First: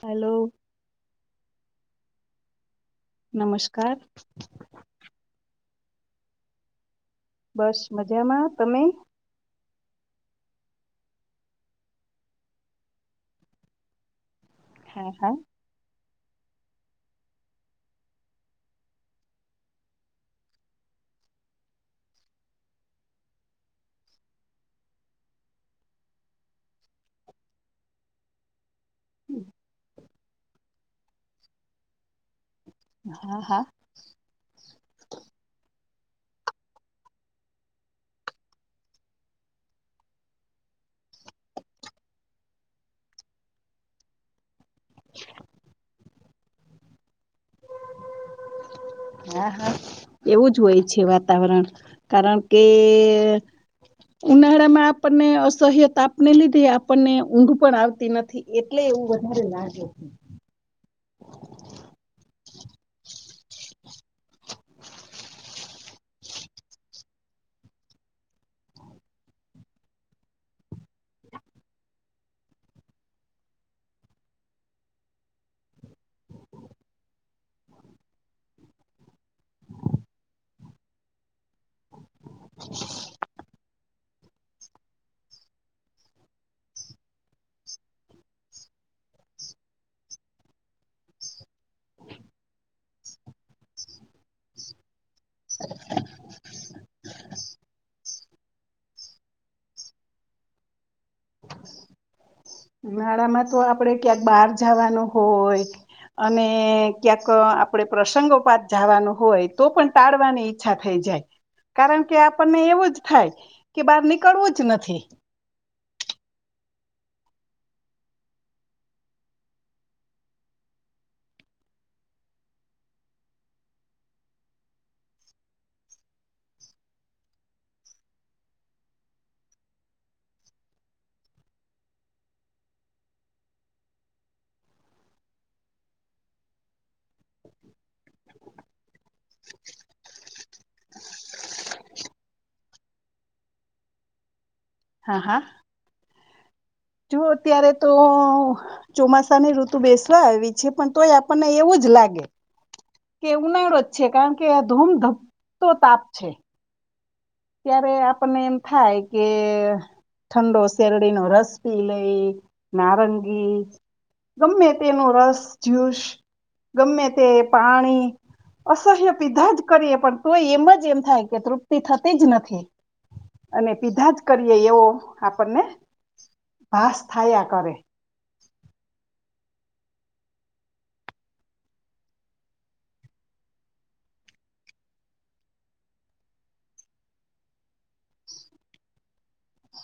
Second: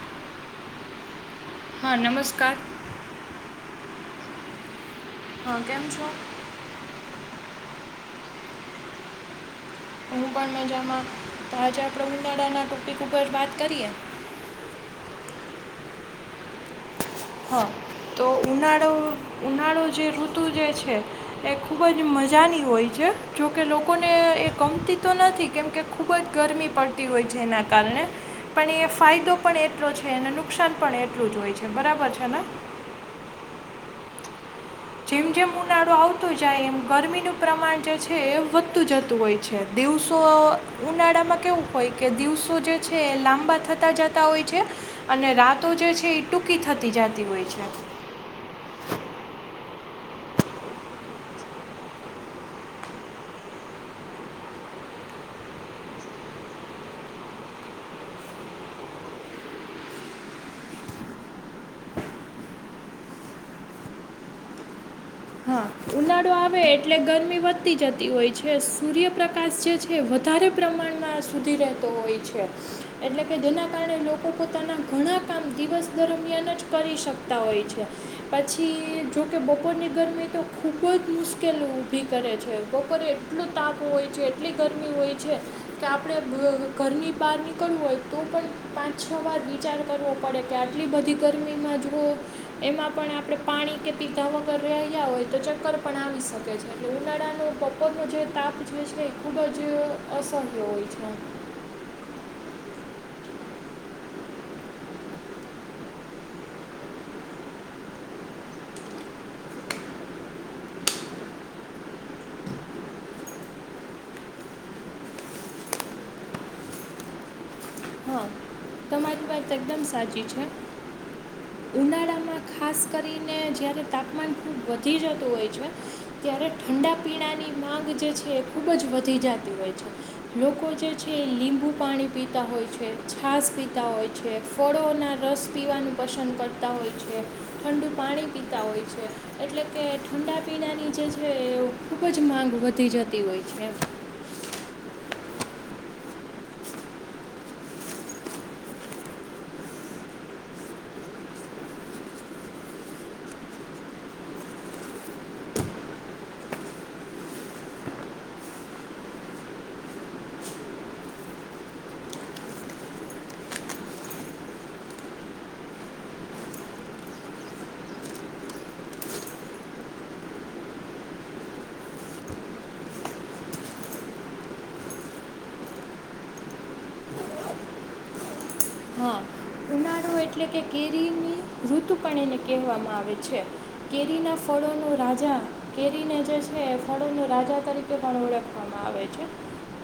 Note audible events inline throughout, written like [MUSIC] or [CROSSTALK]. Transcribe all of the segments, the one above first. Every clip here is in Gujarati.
હેલો હા નમસ્કાર નમસ્કાર હા કેમ છો? બસ મજામાં તમે હું પણ મજામાં તાજા પ્રમિનાળાના ટોપિક ઉપર વાત કરીએ હા હા. હા તો ઉનાળો ઉનાળો જે ઋતુ જે છે એ ખૂબ જ મજાની હોય છે જોકે લોકોને એ ગમતી તો નથી કેમકે ખૂબ જ ગરમી પડતી હોય છે એના કારણે પણ એ ફાયદો પણ એટલોજ છે એને નુકસાન પણ એટલું જ હોય છે બરાબર છે. હેના હા હા. તો આવતું જાય એમ ગરમીનું પ્રમાણ જે છે એ વધતું જતું હોય છે દિવસો ઉનાળામાં કેવું હોય કે દિવસો જે છે એ લાંબા થતા જતા હોય છે. અને રાતો જે છે. ટૂંકી થતી જત તી હોય છે. હા હા એવું જ હોય છે વાતાવરણ કારણ કે ઉનાળામાં આપણને અસહ્ય તાપને લીધે આપણને ઊંઘ પણ આવતી નથી એટલે એવું વધારે લાગે. હા ઉનાળો આવે એટલે ગરમી વધતી જતી હોય છે સૂર્યપ્રકાશ જે છે વધારે પ્રમાણમાં સુધી રહેતો હોય છે એટલે કે જેના કારણે લોકો પોતાના ઘણા કામ દિવસ દરમિયાન જ કરી શકતા હોય છે પછી જોકે બપોરની ગરમી તો ખૂબ જ મુસ્કેલ ઊભી કરે છે બપોરે એટલું તાપ હોય છે એટલી ગરમી હોય છે કે આપણે [UNINTELLIGIBLE] ઘરની બહાર નીકળું હોય તો પણ પાંચ છ વાર વિચાર કરવો પડે કે આટલી બધી ગરમીમાં જુઓ એમાં પણ આપણે પાણી કે પીધ વગર રહ્યા હોય તો ચક્કર પણ આવી શકે છે એટલે ઉનાળાનો બપોરનો જે તાપ જે છે ને એ ખૂબ જ અસહ્ય હોય છે ઉનાળામાં તો આપડે ક્યાંક બહાર જવાનું હોય અને ક્યાંક આપણે પ્રસંગો પાત જાવાનું હોય તો પણ ટાળવાની ઈચ્છા થઈ જાય કારણ કે આપણને એવું જ થાય કે બહાર નીકળવું જ નથી. હા તમારી વાત એકદમ સાચી છે ઉનાળામાં ખાસ કરીને જયારે તાપમાન ખૂબ વધી જતું હોય છે ત્યારે ઠંડા પીણાની માંગ જે છે એ ખૂબ જ વધી જાતી હોય છે લોકો જે છે એ લીંબુ પાણી પીતા હોય છે છાશ પીતા હોય છે, ફળોના રસ પીવાનું પસંદ કરતા હોય છે, ઠંડુ પાણી પીતા હોય છે એટલે કે ઠંડા પીણાની જે છે એ ખૂબજ માંગ વધી જતી હોય, છે. હા, હા. જો અત્યારે તો ચોમાસાની ઋતુ બેસવા આવી છે, પણ તોય આપણને એવુંજ લાગે. કે ઉનાળો જ છે, કારણ કે આ ધૂમધમતો તાપ છે. ત્યારે આપણને એમ થાય, કે ઠંડો શેરડીનો રસ પી લઈ નારંગી ગમે તેનો રસ જ્યુસ ગમે, તે પાણી અસહ્ય પીધા જ કરીએ પણ તોય એમ જ એમ થાય, કે તૃપ્તિ થતી. જ નથી અને પીધા જ કરીએ, એવો આપણને ભાસ થયા કરે. હા, ઉનાળો એટલે કે કેરીની ઋતુ પણ એને કહેવામાં આવે છે, કેરીના ફળોનો રાજા કેરીને જે છે એ ફળોનો રાજા તરીકે પણ ઓળખવામાં આવે છે,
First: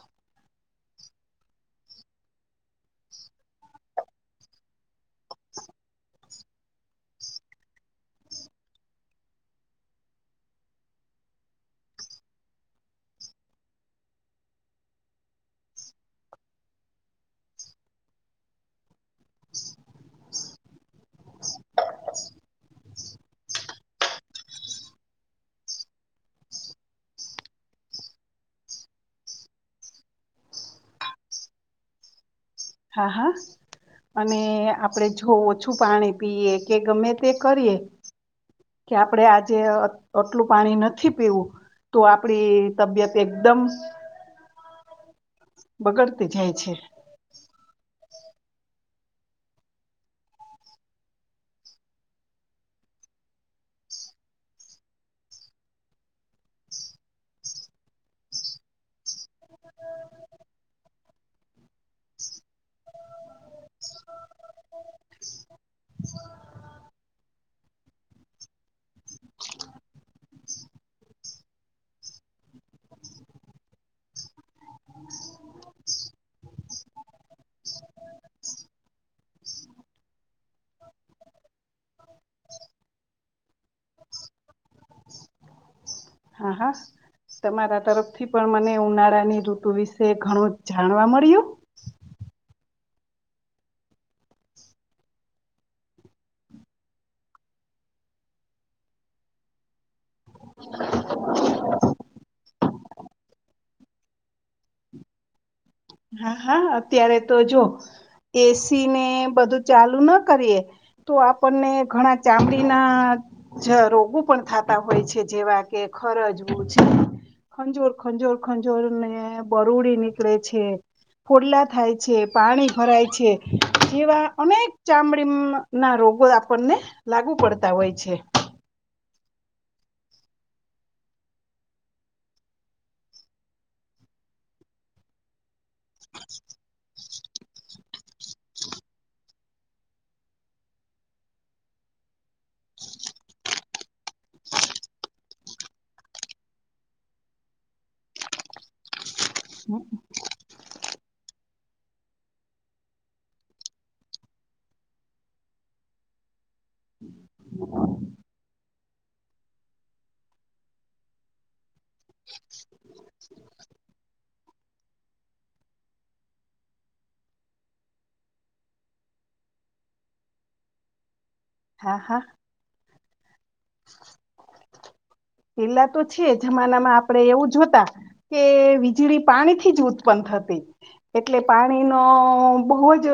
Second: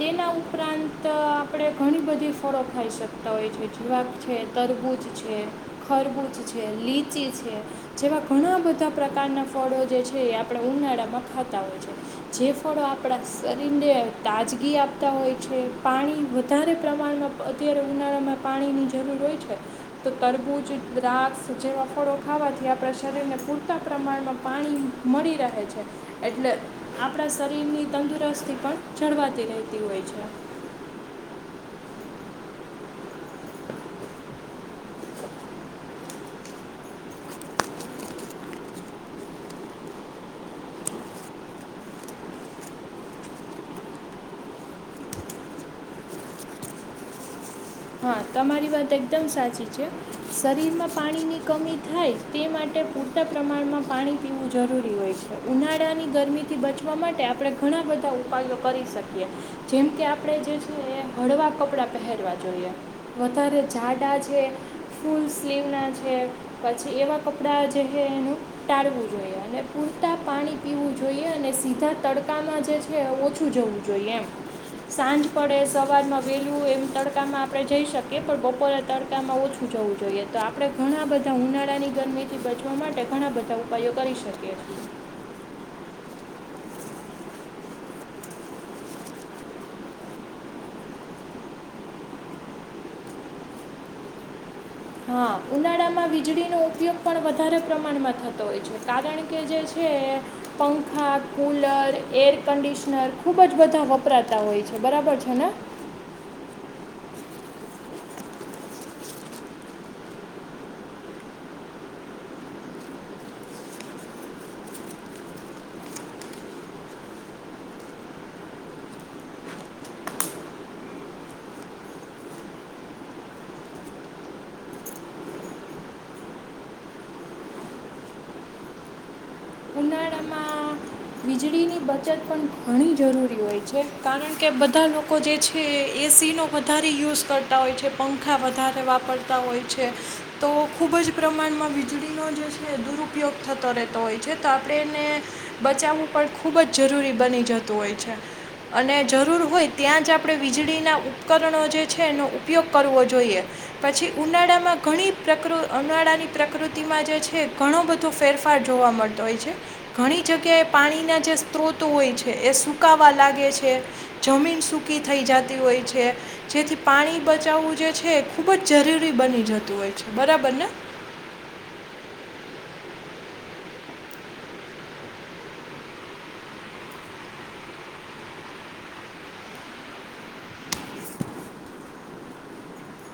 તેના ઉપરાંત આપણે ઘણી બધી ફળો ખાઈ શકતા હોય છે. થવાક છે, તરબૂજ છે, ખરબૂજ છે, લીચી છે જેવા ઘણા બધા પ્રકારનાં ફળો જે છે, એ આપણા ઉનાળામાં ખાતા હોય છે જે ફળો આપણા શરીરને તાજગી આપતા હોય છે, પાણી વધારે પ્રમાણમાં અત્યારે ઉનાળામાં. પાણીની જરૂર હોય છે, તો તરબૂજ દ્રાક્ષ જેવા ફળો ખાવાથી આપણા શરીરને પૂરતા પ્રમાણમાં પાણી મળી રહે છે, એટલે આપણા શરીરની તંદુરસ્તી પણ જળવાતી રહેતી હોય છે. હા, હા. અને આપણે જો ઓછું પાણી પીએ કે ગમે, તે કરીએ કે આપણેે આજે આટલું પાણી નથી, પીવું તો આપડી તબિયત એકદમ. બગડતી જાય છે. હા, તમારી વાત એકદમ સાચી છે, શરીરમાં પાણીની કમી થાય તે માટે પૂરતા પ્રમાણમાં પાણી પીવું જરૂરી હોય છે, ઉનાળાની ગરમીથી બચવા માટે આપણે ઘણા બધા ઉપાયો કરી શકીએ જેમ કે આપણે જે છે, એ હળવાં કપડાં પહેરવા જોઈએ. વધારે જાડા છે, ફૂલ સ્લીવ ના છે પછી એવા કપડા જે છે, એનું ટાળવું જોઈએ અને પૂરતા પાણી પીવું જોઈએ અને સીધા તડકામાં જે છે, ઓછું જવું જોઈએ એમ સાંજ પડે સવારમાં વહેલું એમ તડકામાં. આપણે જઈ, શકીએ પણ બપોરે તડકામાં ઓછું જવું જોઈએ તો આપણે ઘણા બધા ઉનાળાની ગરમીથી, બચવા માટે ઘણા બધા ઉપાયો કરી શકીએીએ. હા હા તમારા તરફથી પણ, મને ઉનાળાની ઋતુ વિશે ઘણું જાણવા મળ્યું. હા, ઉનાળામાં વીજળીનો ઉપયોગ પણ વધારે પ્રમાણમાં થતો હોય છે, કારણ કે જે છે, પંખા કુલર એર કન્ડિશનર ખૂબજ બધા વપરાતા હોય, છે, બરાબર છેને. હા, હા અત્યારે તો જો એસી ને બધું ચાલુ, ના કરીએ તો આપણને ઘણા ચામડીના રોગો પણ થતા હોય છે જેવા કે ખરજવું છે, ખંજોર, ખંજોર ખંજોર ને બરૂુડી નીકળે છે. ખોલ્લા થાય છે, પાણી ભરાય છે, જેવા અનેક ચામડી, ના રોગો આપણને લાગુ પડતા હોય છે. ઉનાળામાં વીજળીની બચત પણ ઘણી, જરૂરી હોય છે, કારણ કે બધા લોકો જે છે. એસીનો, વધારે યુઝ. કરતા હોય છે, પંખા વધારે વાપરતા હોય છે, તો ખૂબજ પ્રમાણમાં વીજળીનો જે છે, દુરુપયોગ થતો રહેતો હોય છે, તો આપણે એને બચાવું. પણ ખૂબજ જરૂરી બની જતું હોય છે અને જરૂર હોય, ત્યાં જ આપણે વીજળીના ઉપકરણો જે, છે એનો ઉપયોગ કરવો જોઈએ પછી ઉનાળામાં ઘણી પ્રકૃ ઉનાળાની પ્રકૃતિમાં જે છે, ઘણો બધો ફેરફાર જોવા મળતો હોય છે, ઘણી જગ્યાએ. પાણીના જે સ્ત્રોતો હોય છે, એ સકાવા લાગે છે જમીન સૂકી થઈ જતી હોય છે, જેથી પાણી બચાવવું જે છે એ ખૂબ જ જરૂરી બની જતું હોય છે, બરાબરને. હા, હા. [INAUDIBLE] પેલા તો છે, જમાનામાં આપડણે એવું જોતા કે વીજળી પાણીથી જ ઉત્પન્ન થતી, એટલે પાણીનો બહુજ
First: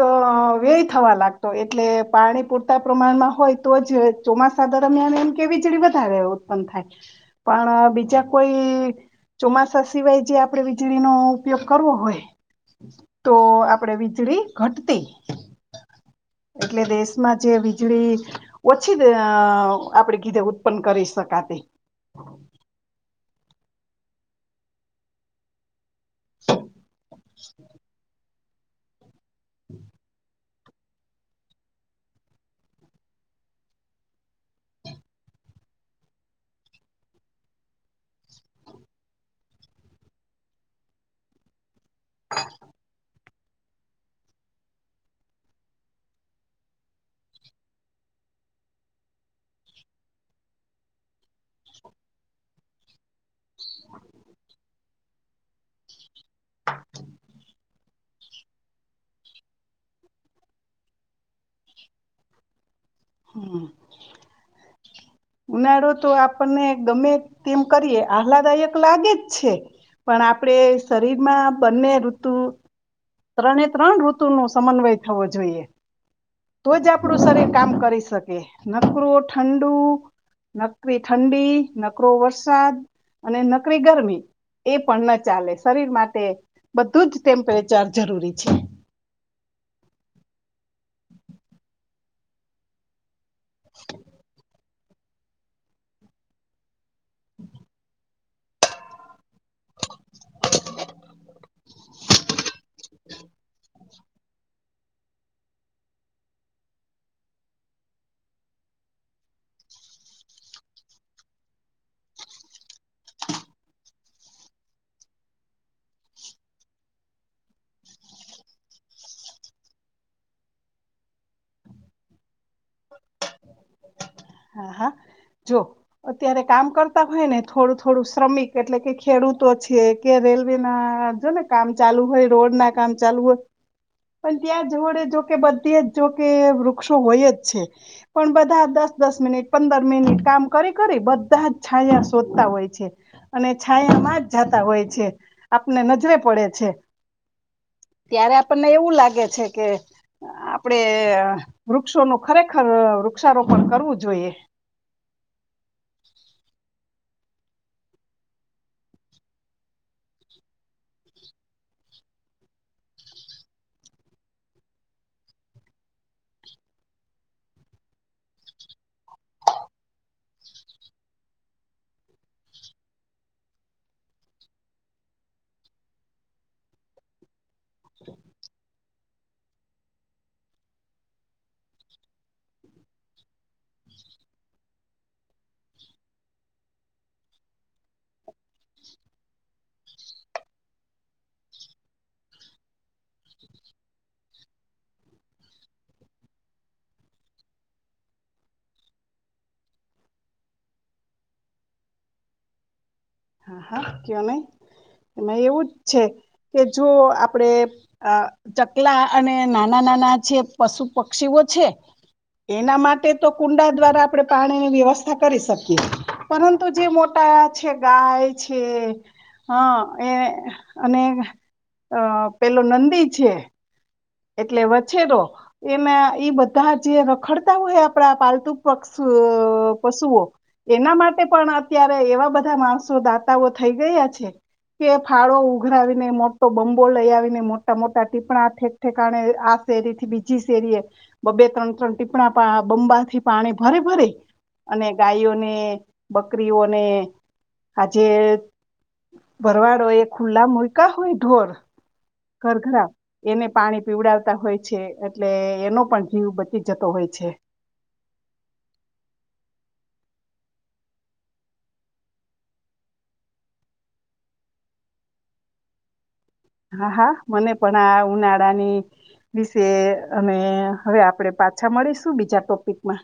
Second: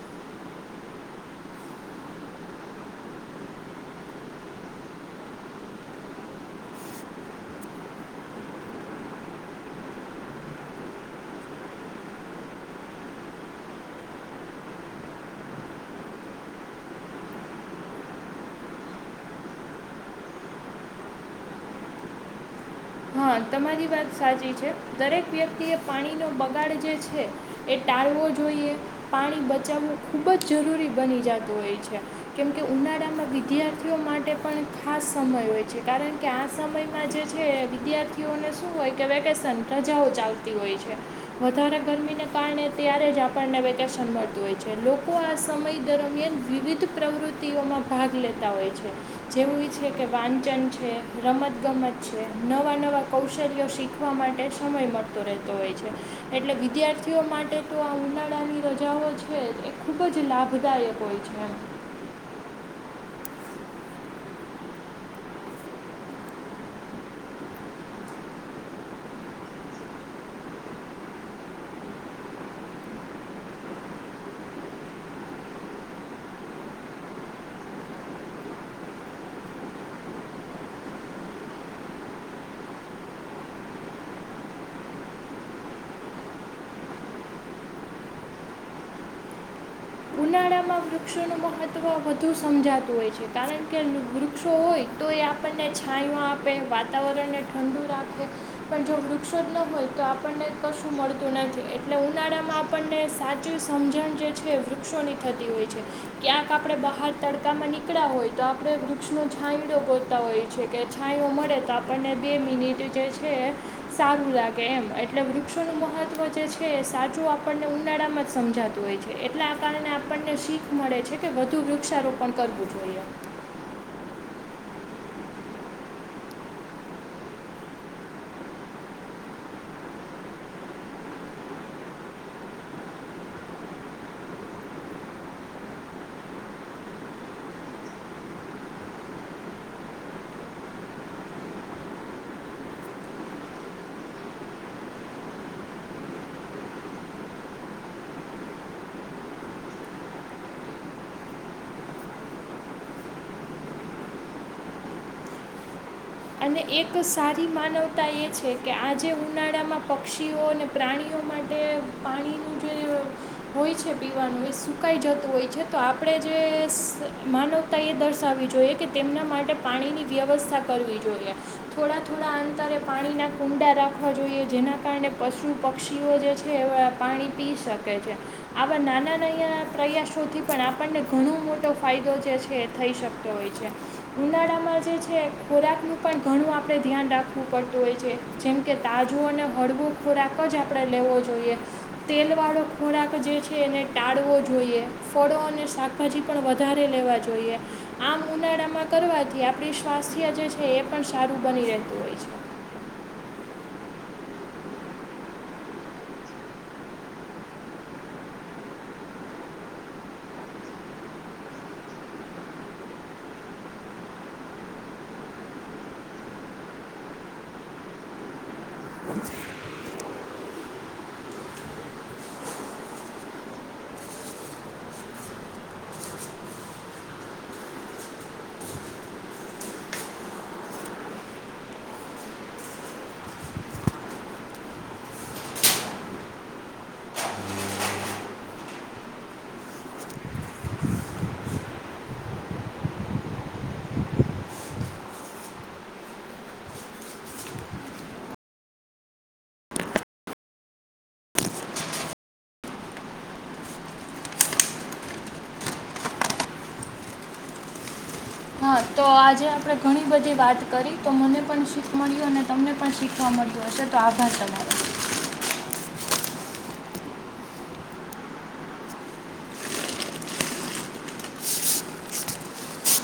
વ્યય થવા લાગતો એટલે પાણી પૂરતા પ્રમાણમાં હોય, તો જ ચોમાસા દરમિયાન એમ કે વીજળી વધારે ઉત્પન્ન થાય. પણ બીજા કોઈ ચોમાસા સિવાય જે આપણે વીજળીનોો ઉપયોગ કરવો હોય, તો આપણેે વીજળી ઘટતી એટલે દેશમા જે વીજળી ઓછી આપણે કીધે ઉત્પન્ન કરી શકાતી. હા, તમારી વાત સાચી છે, દરેક વ્યક્તિએ. પાણીનોો બગાડ જે છે, એ ટાળવો. જોઈએ પાણી બચાવવું ખૂબજ. જરૂરી બની જતું હોય છે, કેમકે ઉનાળામાં વિદ્યાર્થીઓ માટે પણ ખાસ સમય હોય છે, કારણ કે આ સમયમાં જે છે. વિદ્યાર્થીઓને શું હોય, કે વેકેશન રજાઓ ચાલતી હોય છે, વધારે. ગરમીને કારણે ત્યારે જ આપ. પણણને વગગર સંંભળતું હોય છે, લોકો આ સમય દરમિયાન વિવિધ પ્રવૃત્તિઓમાં ભાગ લેતા હોય છે, જેવું એ છે કે વાંચન છે, રમત ગમત છે. નવા, નવાં કૌશલ્યો શીખવા માટે સમય મળતો રહેતો હોય છે, એટલે વિદ્યાર્થીઓ માટે તો આ ઉનાળાની રજાઓ છે, એ ખૂબજ લાભદાયક હોય છે. હમ ઉનાળો તો આપણને ગમે તેમ કરીએ આહલાદાયક લાગે જ છે, પણ આપણેે શરીરમાં બંને ઋતુ ત્રણે ત્રણ ઋતુ નો સમન્વય થવો જોઈએ, તો જ આપણું શરીર કામ કરી શકે નખરો ઠંડુ. નકરી ઠંડી, નકરો વરસાદ અને નકરી ગરમી એ પણ ન ચાલે, શરીર માટે બધું જ ટેમ્પરેચર જરૂરી છે. ઉનાળામાં વૃક્ષોનું મહત્ત્વ વધુ સમજાતું હોય, છે. કારણ કે, વૃક્ષો હોય. તો એ આપણને છામાં, આપે વાત. વાતાવરણને ઠંડુ રાખે. પણ જો, વૃક્ષ હોય, તો આપણને કશું મળતું નથી એટલે હું. [UNINTELLIGIBLE] આપણને સાચું સમજણ જે છે વૃક્ષોની થતી હોય છે. ક્યાંક આપણે બહાર તડકામાં નીકળા હોય તો આપણે વૃક્ષનો છાંયડો ગોતતા હોય છે કે છાંયો મળે તો આપણને બે મિનિટ જે છે એ સારું લાગે એમ, એટલે વૃક્ષોનું મહત્ત્વ જે છે એ સાચું આપણને ઉનાળામાં જ સમજાતું હોય છે, એટલે આ કારણે આપણને શીખ મળે છે કે વધુ વૃક્ષારોપણ કરવું જોઈએ. હા, હા. જો અત્યારે કામ કરતા હોય ને થોડું-થોડું શ્રમિક એટલે કે ખેડૂતો છે, કે રેલવે ના જો ને કામ ચાલુ હોય, રોડ ના કામ ચાલુ હોય પણ ત્યાં જોડે જો કે બધીએ જ જો કે વૃક્ષો હોય જ છે. પણ બધા દસ દસ મિનિટ પંદર મિનિટ કામ કરી-કરી બધા જ છાયા શોધતા હોય છે, અને છાયા માં જ જાતા હોય છે. આપને નજરે પડે છે. ત્યારે આપણને એવું લાગે છે કે આપડે અહ વૃક્ષોનું ખરેખર વૃક્ષારોપણ કરવું. જોઈએ. અને એક સારી માનવતા એ છે કે આજે ઉનાળામાં પક્ષીઓ અને પ્રાણીઓ માટે પાણીનું જે હોય છે પીવાનું એ સુકાઈ જતું હોય છે, તો આપણે જે માનવતા એ દર્શાવવી જોઈએ કે તેમના માટે પાણીની વ્યવસ્થા કરવી જોઈએ. થોડા-થોડા અંતરે પાણીના કુંડા રાખવા જોઈએ જેના કારણે પશુ પક્ષીઓ જે છે એ વ પાણી પી શકે છે. આવા નાના નયા પ્રયાસોથી પણ આપણને ઘણો મોટો ફાયદો જે છે એ થઈ શકતો હોય છે. ઉનાળામાં જે છે ખોરાકનું પણ ઘણું આપણે ધ્યાન રાખવું પડતું હોય છે. જેમ કે તાજું અને હળવો ખોરાક જ આપણે લેવો જોઈએ, તેલવાળો ખોરાક જે છે એને ટાળવો જોઈએ, ફળો અને શાકભાજી પણ વધારે લેવા જોઈએ. આમ ઉનાળામાં કરવાથી આપણી સ્વાસ્થ્ય જે છ છે એ પણ સારું બની રહેતું હોય છે. હા હા કયો નહી, એમાં એવું જ છે કે જો આપણેે અહ ચકલા અને નાના-નાના જે પશુ પક્ષીઓ છે એના માટે તો કુંડા દ્વારા આપણે પાણીની વ્યવસ્થા કરી શકીએ, પરંતુ જે મોટા છે ગાય છે, હા એ અને પેલો નંદી છે. એટલે વછેરો એમા ઈ બધા જે રખડતા હોય આપણા પાલતુ પક્ષ અહ પશુઓ એના માટે પણ અત્યારે એવા બધા માણસો દાતાઓ થઈ ગયા છે, કે ફાળો ઉઘરાવીને મોટો બંબો લઈ આવીને મોટા-મોટા ટીપણા થે કારણે આ શેરી થી બીજી શેરીએ બબ્બે ત્રણ-ત્રણ ટીપણા પા બંબાથી પાણી ભરી-ભરી અને ગાયોને, બકરીઓને, આ જે ભરવાડો એ ખુલ્લા મુયકા હોય ને ઢોર ઘર ઘરા એને પાણી પીવડાવતા હોય છે, એટલે એનો પણ જીવ બચી જતો હોય છે. હા તો આજે આપણે ઘણી બધી વાત કરી તો મને પણ શીખ મળ્યું અને તમને પણ શીખવા મળ્યું હશે તો, આભાર તમારો. હા, હા મને પણ આ ઉનાળાની વિશે અને હવે આપણેે પાછા મળીશું બીજા ટોપિકમાં.